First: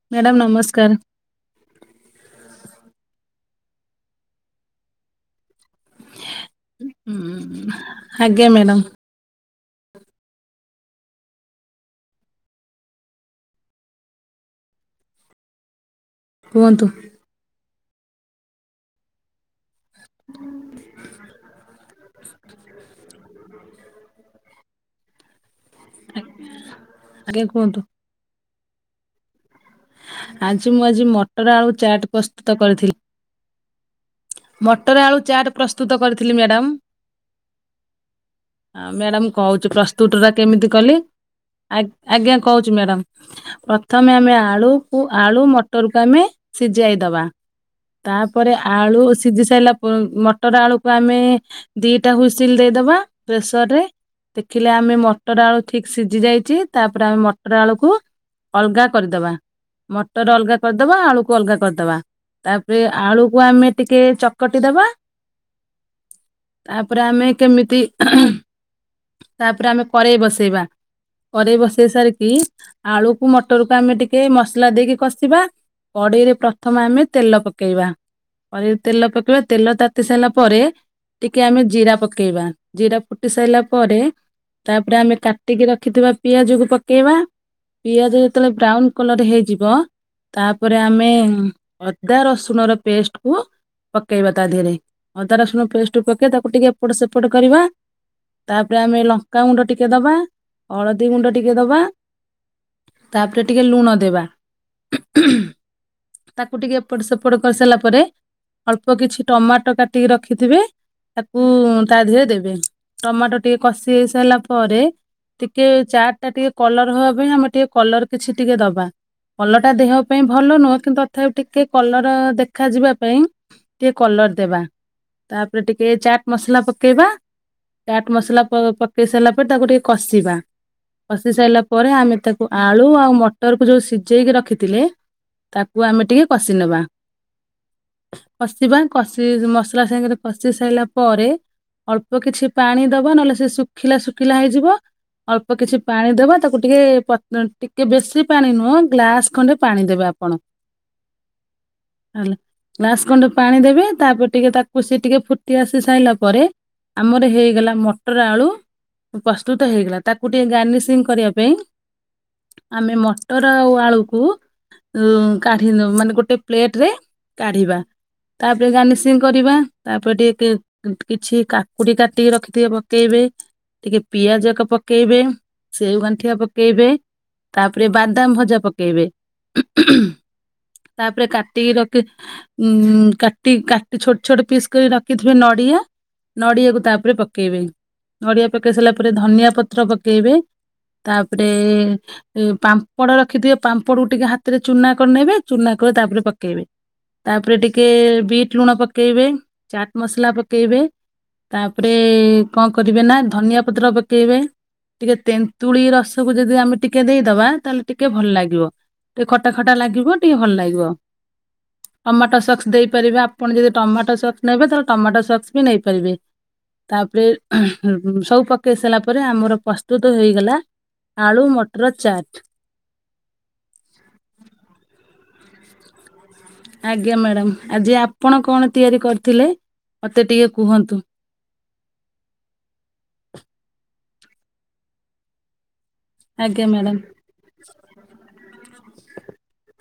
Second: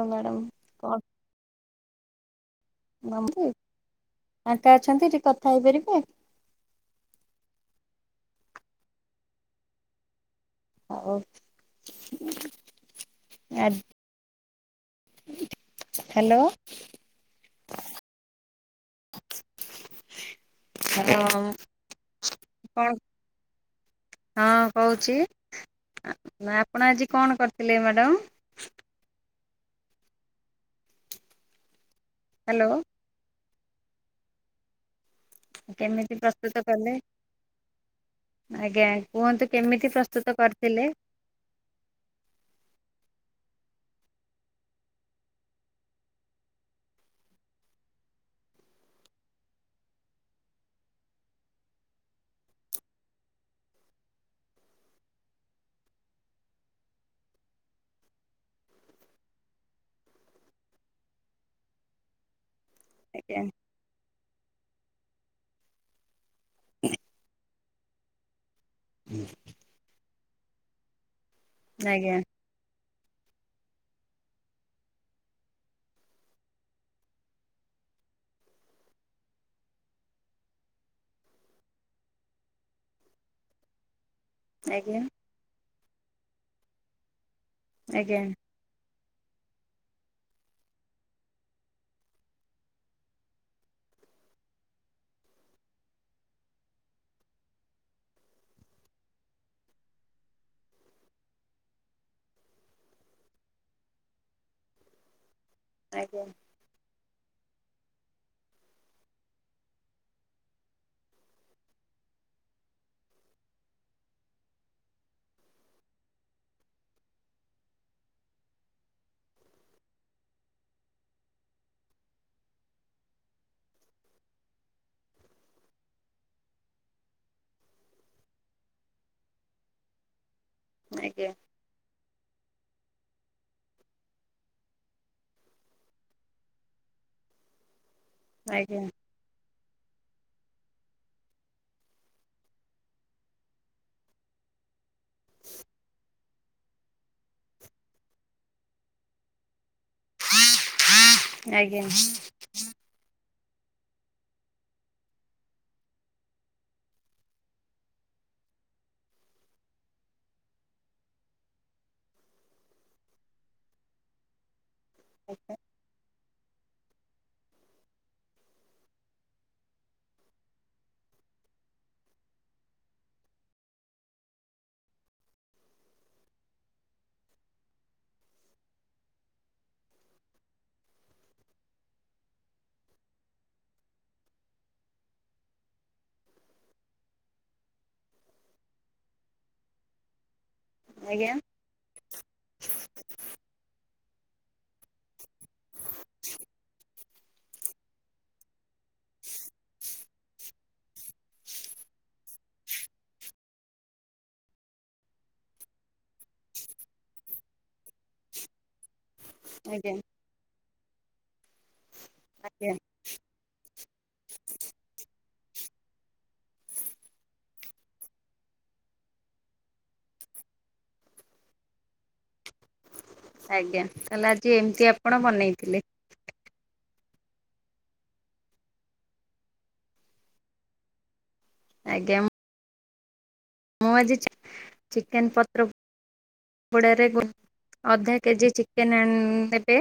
ହଉ ମ୍ୟାଡ଼ାମ କଣ ନମସ୍କାର। ମମ୍ପି ଫାଙ୍କା ଅଛନ୍ତି ଟିକେ କଥା ହେଇପାରିବେ? ଉଁ, ଆଜ୍ଞା ମ୍ୟାଡ଼ମ୍। ହଉ ଆଜି। ହାଲୋ। କୁହନ୍ତୁ। ହାଲୋ। କଣ? ହଁ କହୁଛି। ଆପଣ ଆଜି କଣ ଆଜ୍ଞା କରୁଥିଲେ କୁହନ୍ତୁ ମାଡାମ୍? ଆଜି ମୁଁ ଆଜି ମଟର ଆଳୁ ଚାଟ୍ କରିି ହାଲୋ। ମଟର ଆଳୁ ଚାଟ୍ ପ୍ରସ୍ତୁତ କେମିତି କରିଥିଲି ପ୍ରସ୍ତୁତ ମ୍ୟାଡ଼ାାମ୍। କଲେ ଆଜ୍ଞା ମ୍ୟାଡମ୍ କୁହନ୍ତୁ କହୁଛି କେମିତି ପ୍ରସ୍ତୁତ ଟା କେମିତି କରିଥିଲେ କଲି। ଆ-ଆଜ୍ଞା କହୁଛିୁ ମ୍ୟାଡମ୍। ପ୍ରଥମେ ଆମେ ଆଳୁକୁ, ଆଳୁ ମଟରକୁ ଆମେ ସିଝାଇ ଦବା। ତାପରେ ଆଳୁ ସିଝି ସାରିଲା ପ- ମଟର ଆଳୁକୁ ଆମେ, ଦିଟା ହୁସିଲ ଦେଇଦବା ପ୍ରେସର ରେ ଦେଖିଲେ ଆମେ ମଟର ଆଳୁ ଠିକ୍ ସିଝି ଯାଇଛି। ତାପରେ ଆମେ ମଟର ଆଳୁକୁ ଅଲଗା କରିଦବା। ମଟର ଅଲଗା କରିଦବା, ଆଳୁକୁ ଅଲଗା କରିଦବା। ତାପରେ ଆଳୁକୁ ଆଜ୍ଞା ଆମେ ଟିକେ ଚକଟି ଦବା। ତାପରେ ଆମେ କେମିତି ତାପରେ ଆମେ କରେଇ ବସେଇବା। କରେଇ ବସେଇ ଆଜ୍ଞା ସାରିକି ଆଳୁକୁ ମଟରକୁୁ ଆମେ ଟିକେ ମସଲା ଦେଇକି କଷିବା କଡେଇରେ ପ୍ରଥମେ ଆମେ ତେଲ ପକେଇବା ତେଲ ପକେଇବା। ତେଲ ତାତି ସାରିଲା ପରେ ଟିକେ ଆମେ ଜିରା ପକେଇବା, ଜିରା ଫୁଟି ସାରିଲା ପରେ ତାପରେ ଆଜ୍ଞା ଆମେ କାଟିକି ରଖିଥିବା ପିଆଜକୁ ପକେଇବା, ଆଜ୍ଞା ପିଆଜ ଯେତେବେଳେ ବ୍ରାଉନ୍ କଲର୍ ହେଇଯିବ, ତାପରେ ଆମେ ଅଦା ରସୁଣର ପେଷ୍ଟକୁ ପକେଇବା ତା ଦେହରେ। ଅଦା ରସୁଣ ପେଷ୍ଟ ପକେଇବା ତାକୁ ଟିକେ ଏପଟ ସେପଟ କରିବା ତାପରେ ଆମେ ଲଙ୍କାଗୁଣ୍ଡ ଟିକେ ଦବା, ହଳଦୀ ଗୁଣ୍ଡ ଟିକେ ଦବା ତାପରେ ଟିକେ ଲୁଣ ଦେବା ଆଜ୍ଞା। ତାକୁ ଟିକିଏ ଏପଟ ସେପଟ କରିସାରିଲା ପରେ ଅଳ୍ପ କିଛି ଟମାଟୋ କାଟିକି ରଖିଥିବେ। ତାକୁ ତା ଦେହରେ ଦେବେ। ଟମାଟୋ ଟିକେ କଷି ହେଇ ସାରିଲା ପରେ ଟିକେ ଚାାର୍ଟ ଟା ଟିକେ କଲର ହବା ପାଇଁ, ଆମେ ଟିକେ କଲର କିଛି ଟିକେ ଦବା କଲରଟା ଦେହ ପାଇଁ ଭଲ ନୁହଁ। କିନ୍ତୁ ତଥାପି ଟିକେ କଲର ଦେଖାଯିବା ପାଇଁ ଟିକେ କଲର ଦେବା। ତାପରେ ଟିକେ ଚାଟ୍ ମସଲା ପକେଇବା ଚାଟ୍ ମସଲା ପକେଇ ସାରିଲା ପରେ ତାକୁ ଟିକେ କଷିବା। ଆଜ୍ଞା କଷି ସାରିଲା ପରେ ପରେ ଆମେ ତାକୁ ଆଳୁ ଆଉ ମଟରକୁ ଯେଉଁ ସିଝେଇକି ରଖିଥିଲେ ତାକୁ ଆମେ ଟିକେ କଷି ନେବା। କଷିବା ଆଜ୍ଞା କଷି- ମସଲା ସାଙ୍ଗରେ କଷି ସାରିଲା ପରେ ଅଳ୍ପ କିଛି ପାଣି ଦବା। ନହେଲେ ସେ ଶୁଖିଲା ଶୁଖିଲା ହେଇଯିବ। ଅଳ୍ପ କିଛି ପାଣି ଦବା ତାକୁ ଟିକେ ପତ୍- ଟିକେ ବେଶୀ ପାଣି ନୁହଁ, ଗ୍ଲାସ ଖଣ୍ଡେ ପାଣି ଦେବେ ଆପଣ। ଆଜ୍ଞା। ହେଲା ଗ୍ଲାସ ଖଣ୍ଡେ ପାଣି ଦେବେ। ତାପରେ ଟିକେ ତାକୁ ସେ ଟିକେ ଫୁଟି ଆସି ସାରିଲା ପରେ ଆମର ହେଇଗଲା ମଟର ଆଳୁ ପ୍ରସ୍ତୁତ ହେଇଗଲା। ତାକୁ ଟିକେ ଗାର୍ନିସିଂ କରିବା ପାଇଁ ଆମେ ମଟର ଆଉ ଆଳୁକୁ, ଏ କାଢି ନ-ମାନେ ଗୋଟେ ପ୍ଲେଟ ରେ କାଢିବା। ତାପରେ ଗାର୍ନିସିଂ କରିବା। ତାପରେ ଟିକେ କିଛି କାକୁଡି କାଟିକି ରଖି ଥିବେ ପକେଇବେ ଟିକେ ପିଆଜାକ ପକେଇବେ। ସେଉ ଗାଣ୍ଠିଆ ପକେଇବେ ତାପରେ ବାଦାମ ଭଜା ପକେଇବେ। ତାପରେ କାଟିକି ରଖ ଉ କାଟି କାଟି ଛୋଟ ଛୋଟ ପିସ୍ କରି ରଖିଥିବେ ନଡିଆ ନଡ଼ିଆକୁ ତାପରେ ପକେଇବେ, ନଡ଼ିଆ ପକେଇ ସାରିଲା ପରେ ଧନିଆ ପତ୍ର ପକେଇବେ। ତାପରେ ପାମ୍ପଡ ରଖିଥିବେ ପାମ୍ପଡ କୁ ଟିକେ ହାତରେ ଚୁନା କରିନେବେ। ଚୁନା କରି ତାପରେ ପକେଇବେ। ତାପରେ ଟିକେ ବିଟ୍ ଲୁଣ ପକେଇବେ, ଚାଟ୍ ମସଲା ପକେଇବେ। ତାପରେ କଣ କରିବେ ନା ଧନିଆ ପତ୍ର ପକେଇବେ। ଟିକେ ତେନ୍ତୁଳି ରସକୁ ଯଦି ଆମେ ଟିକେ ଦେଇଦବା ତାହେଲେ ଟିକେ ଭଲ ଲାଗିବ। ଟିକେ ଖଟା ଆଜ୍ଞା ଖଟା ଆଜ୍ଞା ଲାଗିବ ଟିକେ ଭଲ ଲାଗିବ। ଟମାଟୋ ସକ୍ସ ଆଜ୍ଞା ଦେଇପାରିବେ, ଆପଣ ଯଦି ଟମାଟୋ ସକ୍ସ ନେବେ ତାହେଲେ ଟମାଟୋ ସକ୍ସ ବି ନେଇପାରିବେ। ତାପରେ ସବୁ ପକେଇ ସାରିଲା ପରେ ଆମର ପ୍ରସ୍ତୁତ ହେଇଗଲା ଆଳୁ ମଟର ଚାଟ୍। ଆଜ୍ଞା ତାହେଲେ ଆଜି ଏମିତି ଆପଣ ବନେଇଥିଲେ? ଆଜ୍ଞା ମ୍ୟାଡ଼ାାମ ଆଜି ଆପଣ କଣ ତିଆରି କରିଥିଲେ ମତେ ଟିକେ କୁହନ୍ତୁ। ଆଜ୍ଞା ମୁଁ ମୁଁ ଆଜି ଚି-ଚିକେନ ପତ୍ର ଆଜ୍ଞା ମ୍ୟାଡ଼ାମ୍ ପୋଡ଼ାରେ ଅଧା କେଜି ଚିକେନ ଆଣି ନେବେ।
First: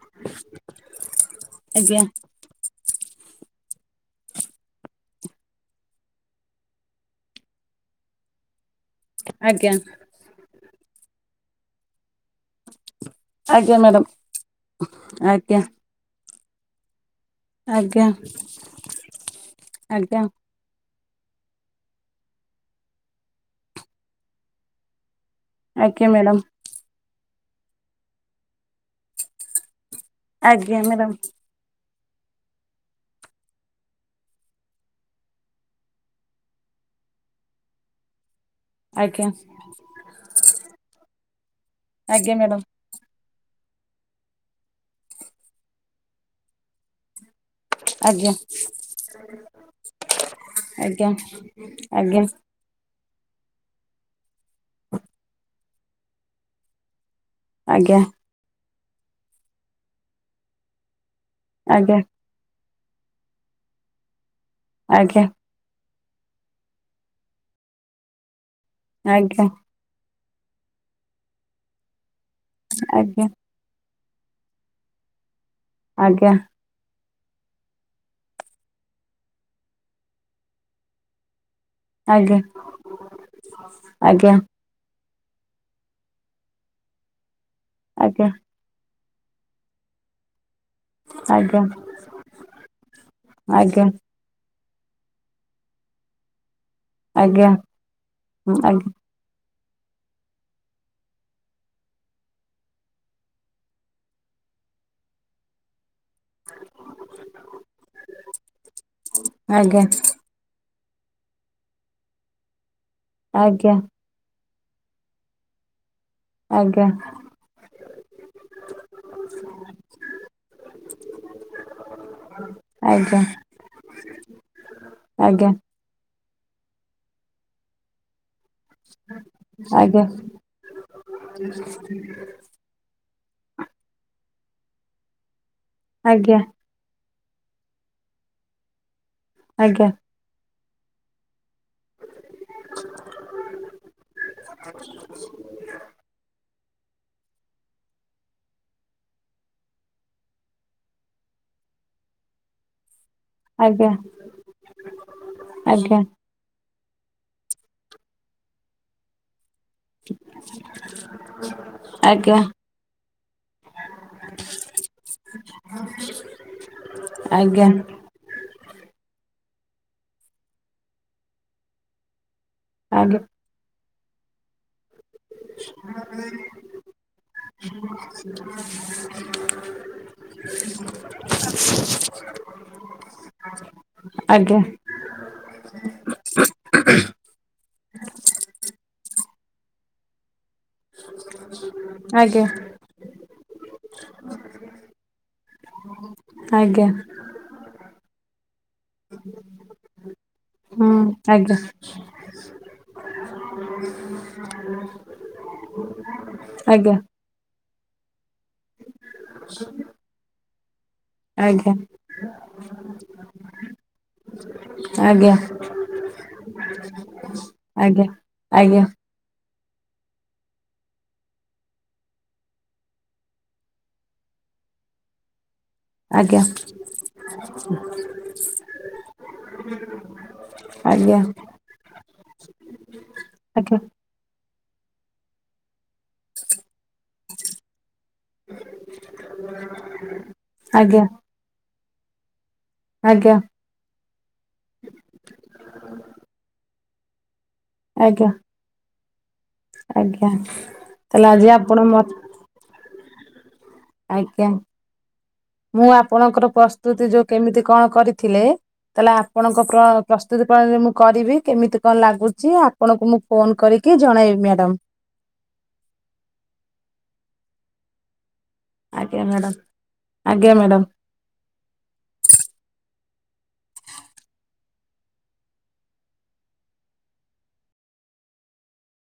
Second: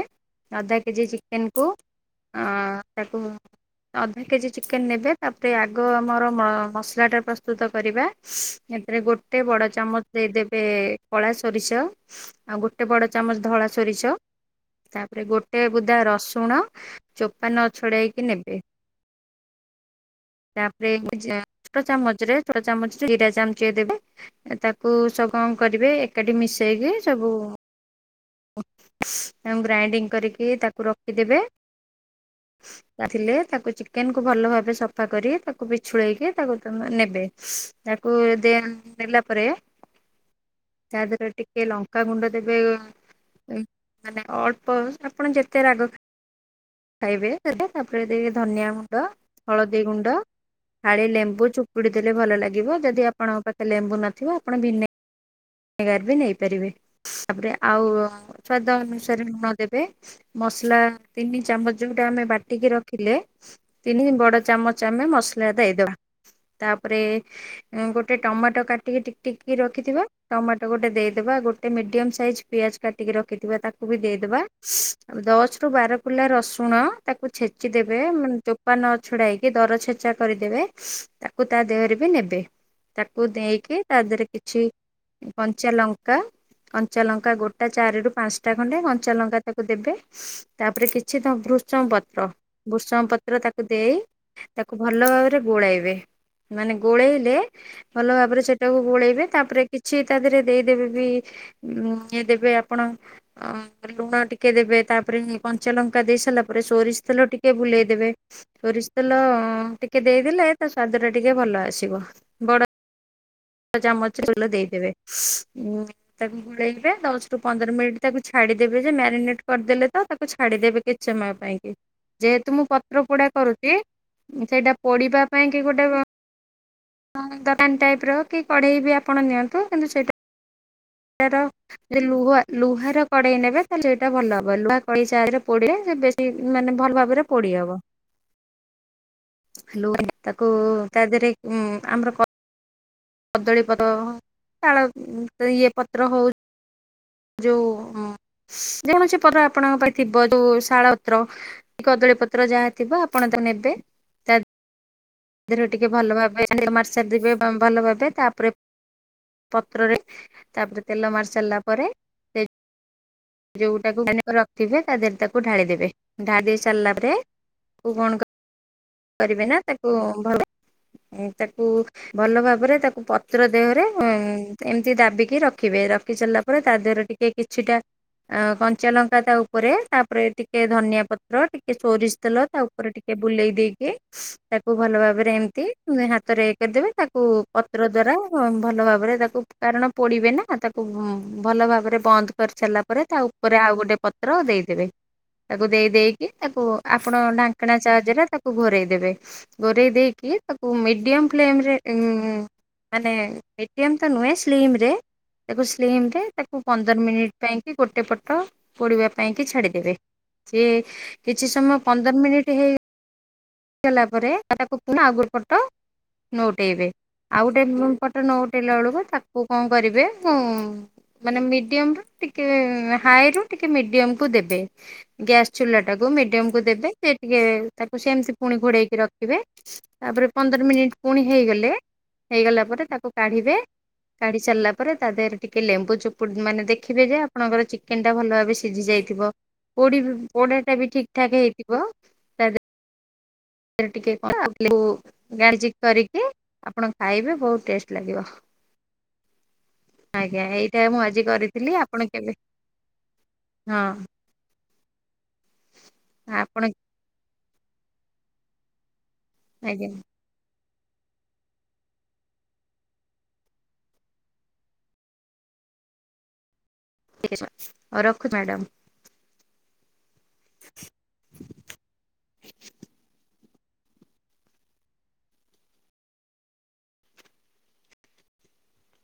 ଅଧା କେଜି ଚିକେନକୁ ଆଜ୍ଞା ଅ ତାକୁ ଅଧା କେଜି ଚିକେନ ନେବେ, ତାପରେ ଆଗ ଆମର ମ-ମସଲାଟା ପ୍ରସ୍ତୁତ କରିବା। ଏଥିରେ ଗୋଟେ ବଡ ଆଜ୍ଞା ଚାମଚ ଦେଇଦେବେ କଳା ସୋରିଷ, ଆଉ ଗୋଟ ଗୋଟେ ବଡ ଚାମଚ ଧଳା ଆଜ୍ଞା ମ୍ୟାଡ଼ାମ୍ ସୋରିଷ, ତାପରେ ଆଜ୍ଞା ଗୋଟେ ବୁଦା ରସୁଣ ଚୋପା ଆଜ୍ଞା ନଛଡାଇକି ନେବେ। ଆଜ୍ଞା ତାପରେ ଛୋଟ ଚାମଚ ରେ ଛୋଟ ଚାମଚରେ ଯିରା ଚାମଚିଏ ଦେବେ। ତାକୁ ସବୁ କଣ କରିବେ ଆଜ୍ଞା ଏକାଠି ମ୍ୟାଡ଼ାମ୍ ମିଶେଇକି ସବୁ ଆଉ ଗ୍ରାଇଣ୍ଡିଙ୍ଗ କରିକି ଆଜ୍ଞା ତାକୁ ମ୍ୟାଡ଼ାମ୍ ରଖିଦେବେ। ଥିଲେ ତାକୁ ଚିକେନ କୁ ଭଲ ଭାବେ ସଫା କରି ତାକୁ ବିଛୁଳେଇକି ତାକୁ ନେବେ। ତାକୁ ଦେନ ନେଲା ଆଜ୍ଞା ପରେ ତା ଦେହରେ ଟିକେ ଲଙ୍କାାଗୁଣ୍ଡ ଆଜ୍ଞା ଦେବେ ମ୍ୟାଡ଼ାମ୍ ମାନେ ଅଳ୍ପ ଆପଣ ଯେତେ ରାଗ ଖାଇବେ ତାପରେ ଆଜ୍ଞା ଦେବେ ଧନିଆ ଗୁଣ୍ଡ, ହଳଦୀ ଗୁଣ୍ଡ। ଫାଳେ ଆଜ୍ଞା ଲେମ୍ବୁ ଚୁପୁଡ଼ି ଆଜ୍ଞା ଦେଲେ ଆଜ୍ଞା ଭଲ ଲାଗିବ, ଯଦି ଆପଣଙ୍କ ପାଖରେ ଲେମ୍ବୁ ନଥିବ ଆପଣ ଭିନେ ନେଗାର ବି ନେଇପାରିବେ, ତାପରେ ଆଉ ଆଜ୍ଞା ସ୍ୱାଦ ଅନୁସାରେ ଲୁଣ ଦେବେ, ମସଲା ତିନି ଚାମଚ ଯେଉଁଟା ଆମେ ବାଟିକି ରଖ ଥିଲେ ତିନି ବଡ ଚାମଚ ଆମେ ଆଜ୍ଞା ମସଲା ଦେଇଦବା, ତାପରେ ଉମ ଗୋଟେ ଟମାଟୋ କାଟିକି ଟିକ ଟିକ ଆଜ୍ଞା ଆଜ୍ଞା କି ରଖିଥିବା। ଟମାଟୋ ଗୋଟେ ଦେଇଦେବା ଗୋଟେ ମିଡ଼ିୟମ ସାଇଜ୍ ପିଆଜ କାଟିକି ଆଜ୍ଞା ରଖିଥିବା ତାକୁ ବି ଦେଇଦେବା। ଦଶ ରୁ ବାର କୁଲା ଆଜ୍ଞା ରସୁ ଶୁଣ ତାକୁ ଛେଚି ଦେବେ, ଚୋପା ନ ଛଡାଇକି ଦର ଛେଚା କରିଦେବେ। ତାକୁ ତା ଦେହରେ ବି ଆଜ୍ଞା ନେବେ, ତାକୁ ଦେଇକି ତା ଦେହରେ ଆଜ୍ଞା କିଛି କଞ୍ଚାଲଙ୍କା, କଞ୍ଚାଲଙ୍କା ଗୋଟା ଚାରି ରୁ ଆଜ୍ଞା ପାଞ୍ଚ ଟା ଖଣ୍ଡେ କଞ୍ଚା ଲଙ୍କା ତାକୁ ଦେବେ। ତାପରେ କିଛି ତ ଆଜ୍ଞା ଭୃଷଙ୍ଗ ପତ୍ର ଭୃଷଙ୍ଗ ପତ୍ର ତାକୁ ଦେଇ ତାକୁ ଭଲ ଭାବରେ ଗୋଳାଇବେ। ମାନେ ଗୋଳେଇଲେ, ଆଜ୍ଞା ଭଲ ଭାବରେ ସେଟାକୁ ଗୋଳେଇବେ ତାପରେ କିଛି ତା ଦେହରେ ଦେଇଦେବେ ବି ଇଏ ଦେବେ ଆପଣ ଅ ଲୁଣ ଟିକେ ଦେବେ, ତାପରେ କଞ୍ଚଲଙ୍କା ଦେଇଶ୍ ରିଲା ପରେ ସୋରିଷ ତେଲ ଟିକେ ବୁଲେଇଦେବେ, ସୋରିଷ ତେଲ ଆଜ୍ଞା ଆଜ୍ଞା ଟିକେ ଦେଇ ଲେ ତା ସ୍ଵାଦ ଟା ଟିକେ ଭଲ ଆସିବ, ବଡ ଆଜ୍ଞା ଚାମଚ ତେଲ ଦେଇଦେବେ, ଉଁ ତାକୁ ଆଜ୍ଞା ଗୋଳେଇବେ, ଦଶ ରୁ ପନ୍ଦର ମିନିଟ୍ ତାକୁ ଛାଡିଦେବେ ଯେ ମ୍ୟାରିନେଟ କରିଦେଲେ ତ ତାକୁ ଛାଡିଦେବେ କି ଆଛ ମା ପାଇଁ କି ଯେହେତୁ ମୁଁ ପତ୍ର ଆଜ୍ଞା ପୋଡା କରୁଛି ସେଇଟା ପଡିବା ଆଜ୍ଞା ପାଇଁ କି ଗୋଟେ ଦୋକାନ ଟାଇପ ର। କଢ଼େଇ ବି ଆପଣ ନିଅନ୍ତୁ କିନ୍ତୁ ଆଜ୍ଞା ସେଇଟା ର ଯେ ଲୁହା। ଲୁହାର ର କଡ଼େଇ ନେବେ ତାହେଲେ ସେଇଟା ଭଲ ହବ ଲୁହା କଡ଼େଇ ସାହାଯ୍ୟ ରେ ପୋଡିଲେ। ସେ ଆଜ୍ଞା ବେଶୀ ଆଜ୍ଞା ମାନେ ଭଲ ଭାବରେ ପୋଡି ହବ। ହାଲୋ ତାକୁ ତା ଦେହରେ ଉଁ। ଆମର କଦଳୀ ପତ୍ର ଶାଳ ଇଏ ପତ୍ର ହଉ। ଯୋଉ ଉମ ଯେ କୌଣସି ପତ୍ର ଆପଣଙ୍କ ପାଖରେ ଥିବ ଯୋଉ ଶାଳ ପତ୍ର କି କଦଳୀ ପ ତ୍ର ଯାହା ଥିବ ଆପଣ ତାକୁ ନେବେ। ଆଜ୍ଞା ତା ଧିଅରେ ଟିକେ ଆଜ୍ଞା ଆଜ୍ଞା ଭଲ ଭାବେ ଲ ମାରି ସାରି ଥିବେ ଭଲ ଭାବେ ତାପରେ। ପତ୍ରରେ ତାପରେ ତେଲ ମାରି ସାରିଲା ପରେ। ଆଜ୍ଞା। ସେ ଯୋଉଟାକୁ ଗ୍ରାଇନିଗ କରି ରଖିଥିବେ ତା ଦେହରେ ତାକୁ ଢାଳି ଦେବେ ଢାଳି ଦେଇ ସାରିଲା ପରେ ଆଜ୍ଞା ତାକୁ କଣ କ କୁ କରିବେ ନା ତାକୁ ଭଲ ତାକୁ ଭଲ ଭାବରେ ତାକୁ ଆଜ୍ଞା ଆଜ୍ଞା ପତ୍ର। ଦେହରେ ଉମ ଏମିତି ଦାବିକି ରଖିବେ ରଖି ସାରିଲା ପରେ ତା ଦେହରେ ଟିକେ କିଛିଟା। ଆଁ କଞ୍ଚା ଲଙ୍କା ତା ଉପରେ ତାପରେ ଟିକେ ଧନିଆ ପତ୍ର ଟିକେ ସୋରିଷ ତେଲ ତା ଉପ ଉପରେ ଟିକେ ବୁଲେଇ ଦେଇକି ତାକୁ। ଭଲ ଭାବରେ ଏମିତି ହାତରେ ଇଏ କରିଦେବେ ତାକୁ ପତ୍ର ଦ୍ୱାରା ଅ ଭଲ ଭାବରେ ତାକୁ। କାରଣ ପୋଡିବେ ନା। ତାକୁ ଭଲ ଭାବରେ ବନ୍ଦ କରି ସାରିଲା ପରେ ତା ଉପରେ ଆଉ ଗୋଟେ ପତ୍ର ଦେଇଦେବେ। ତାକୁ ଦେଇ ଦେଇକି ତାକୁ ଆପଣ ଢାଙ୍କଣା ସାହାଯ୍ୟ ରେ ତାକୁ ଘୋରେଇ ଦେବେ ଘୋରେଇ ଦେଇକି ତାକୁ ହୁଁ ମିଡିୟମ ଆଜ୍ଞା ଫ୍ଲେମରେ ଉମ। ମାନେ ମିଡିଅମ ତ ନୁହେଁ ସ୍ଲିମ ରେ ତାକୁ ସ୍ଲିମରେ ତାକୁ ପନ୍ଦର ମିନିଟ। ପାଇଁ କି ଗୋଟେ ପଟ ପୋଡିବା ପାଇଁ କି ଛାଡିଦେବେ ସିଏ। କିଛି ଆଜ୍ଞା ସମୟ ପନ୍ଦର ମିନିଟ୍ ହେଇ। [inaudible] ହେଲା ପରେ ତାକୁ ପୁଣି ଆଉ ଆଜ୍ଞା ଗୋଟେ ପଟ। ନୋଉଟେଇବେ ଆଉ ଆଜ୍ଞା ଗୋଟେ ପଟ ନୋଉଟେଇଲା ଆଜ୍ଞା ଆଜ୍ଞା ଆଜ୍ଞା ଆଜ୍ଞା ଆଜ୍ଞା ବେଳୁକୁ ତାକୁ କଣ କରିବେ ଉଁ। ମାନେ ମିଡିୟମ ରୁ ଟିକେ ହାଏ ରୁ ଟିକେ ମିଡିୟମକୁୁ ଦେବେ ଗ୍ୟାସ ଚୁଲା। ତାକୁ ମିଡିୟମକୁ ଦେବେ ସେ ଟିକେ ତାକୁ ସେମତି ପୁଣି ଘୋଡେଇକି ରଖିବେ। ତାପରେ ପନ୍ଦର ମିନିଟ ପୁଣି ହେଇଗଲେ ହେଇଗଲା ପରେ ତାକୁ କାଢିବେ। କାଢି ସାରିଲା ପରେ ତା ଦେହରେ ଟିକେ ଲେମ୍ବୁ ଚୁପ ପୁଡି ମାନେ ଦେଖିବେ ଯେ ଆପଣଙ୍କର ଚିକେନ ଟା ଭଲ ଭାବେ ସିଝି ଯାଇଥିବ। ପୋଡି ପୋଡା ଟା ବି ଠିକ ଠାକ ହେଇଥିବ ତା। ଆଜ୍ଞା। ତା ରେ ଟିକେ ଲଙ୍କା ଆଉ ଲେମ୍ବୁ ଗାଳ୍ପିକ କରିକୀ ଆପଣ ଖାଇବେ ବହୁତ ଆଜ୍ଞା ଆଜ୍ଞା ଆଜ୍ଞା ଟେଷ୍ଟ। ଲାଗିବ। ଆଜ୍ଞା ତାହେଲେ ଆଜ୍ଞା ଏଇଟା ମୁଁ ଆଜି କରିଥିଲି ଆପଣ କେବେ ହଁ। ଆଜ୍ଞା ମୁଁ ଆପଣଙ୍କର ଆପଣ ପ୍ରସ୍ତୁତି ଯୋଉ କେମିତି କଣ କରିଥିଲେ। ତାହେଲେ ଆପଣଙ୍କ ପ୍ରଣ ଆଜ୍ଞା ପ୍ରସ୍। ପ୍ରସ୍ତୁତ ପଣାଳି ରେ ମୁଁ କରିବି କେମିତି କଣ ଲାଗୁଛି ଆପଣଙ୍କୁ ମୁଁ ଫୋନ କରିକି ଜଣାଇବି ମ୍ୟାଡ଼ାମ। ଠିକ ଅଛି ମା ଆଉ ରଖୁଛି ମ୍ୟାଡ଼ାମ। ଆଜ୍ଞା ମ୍ୟାଡ଼ାମ୍ ଆଜ୍ଞା ମ୍ୟାଡ଼ାମ୍।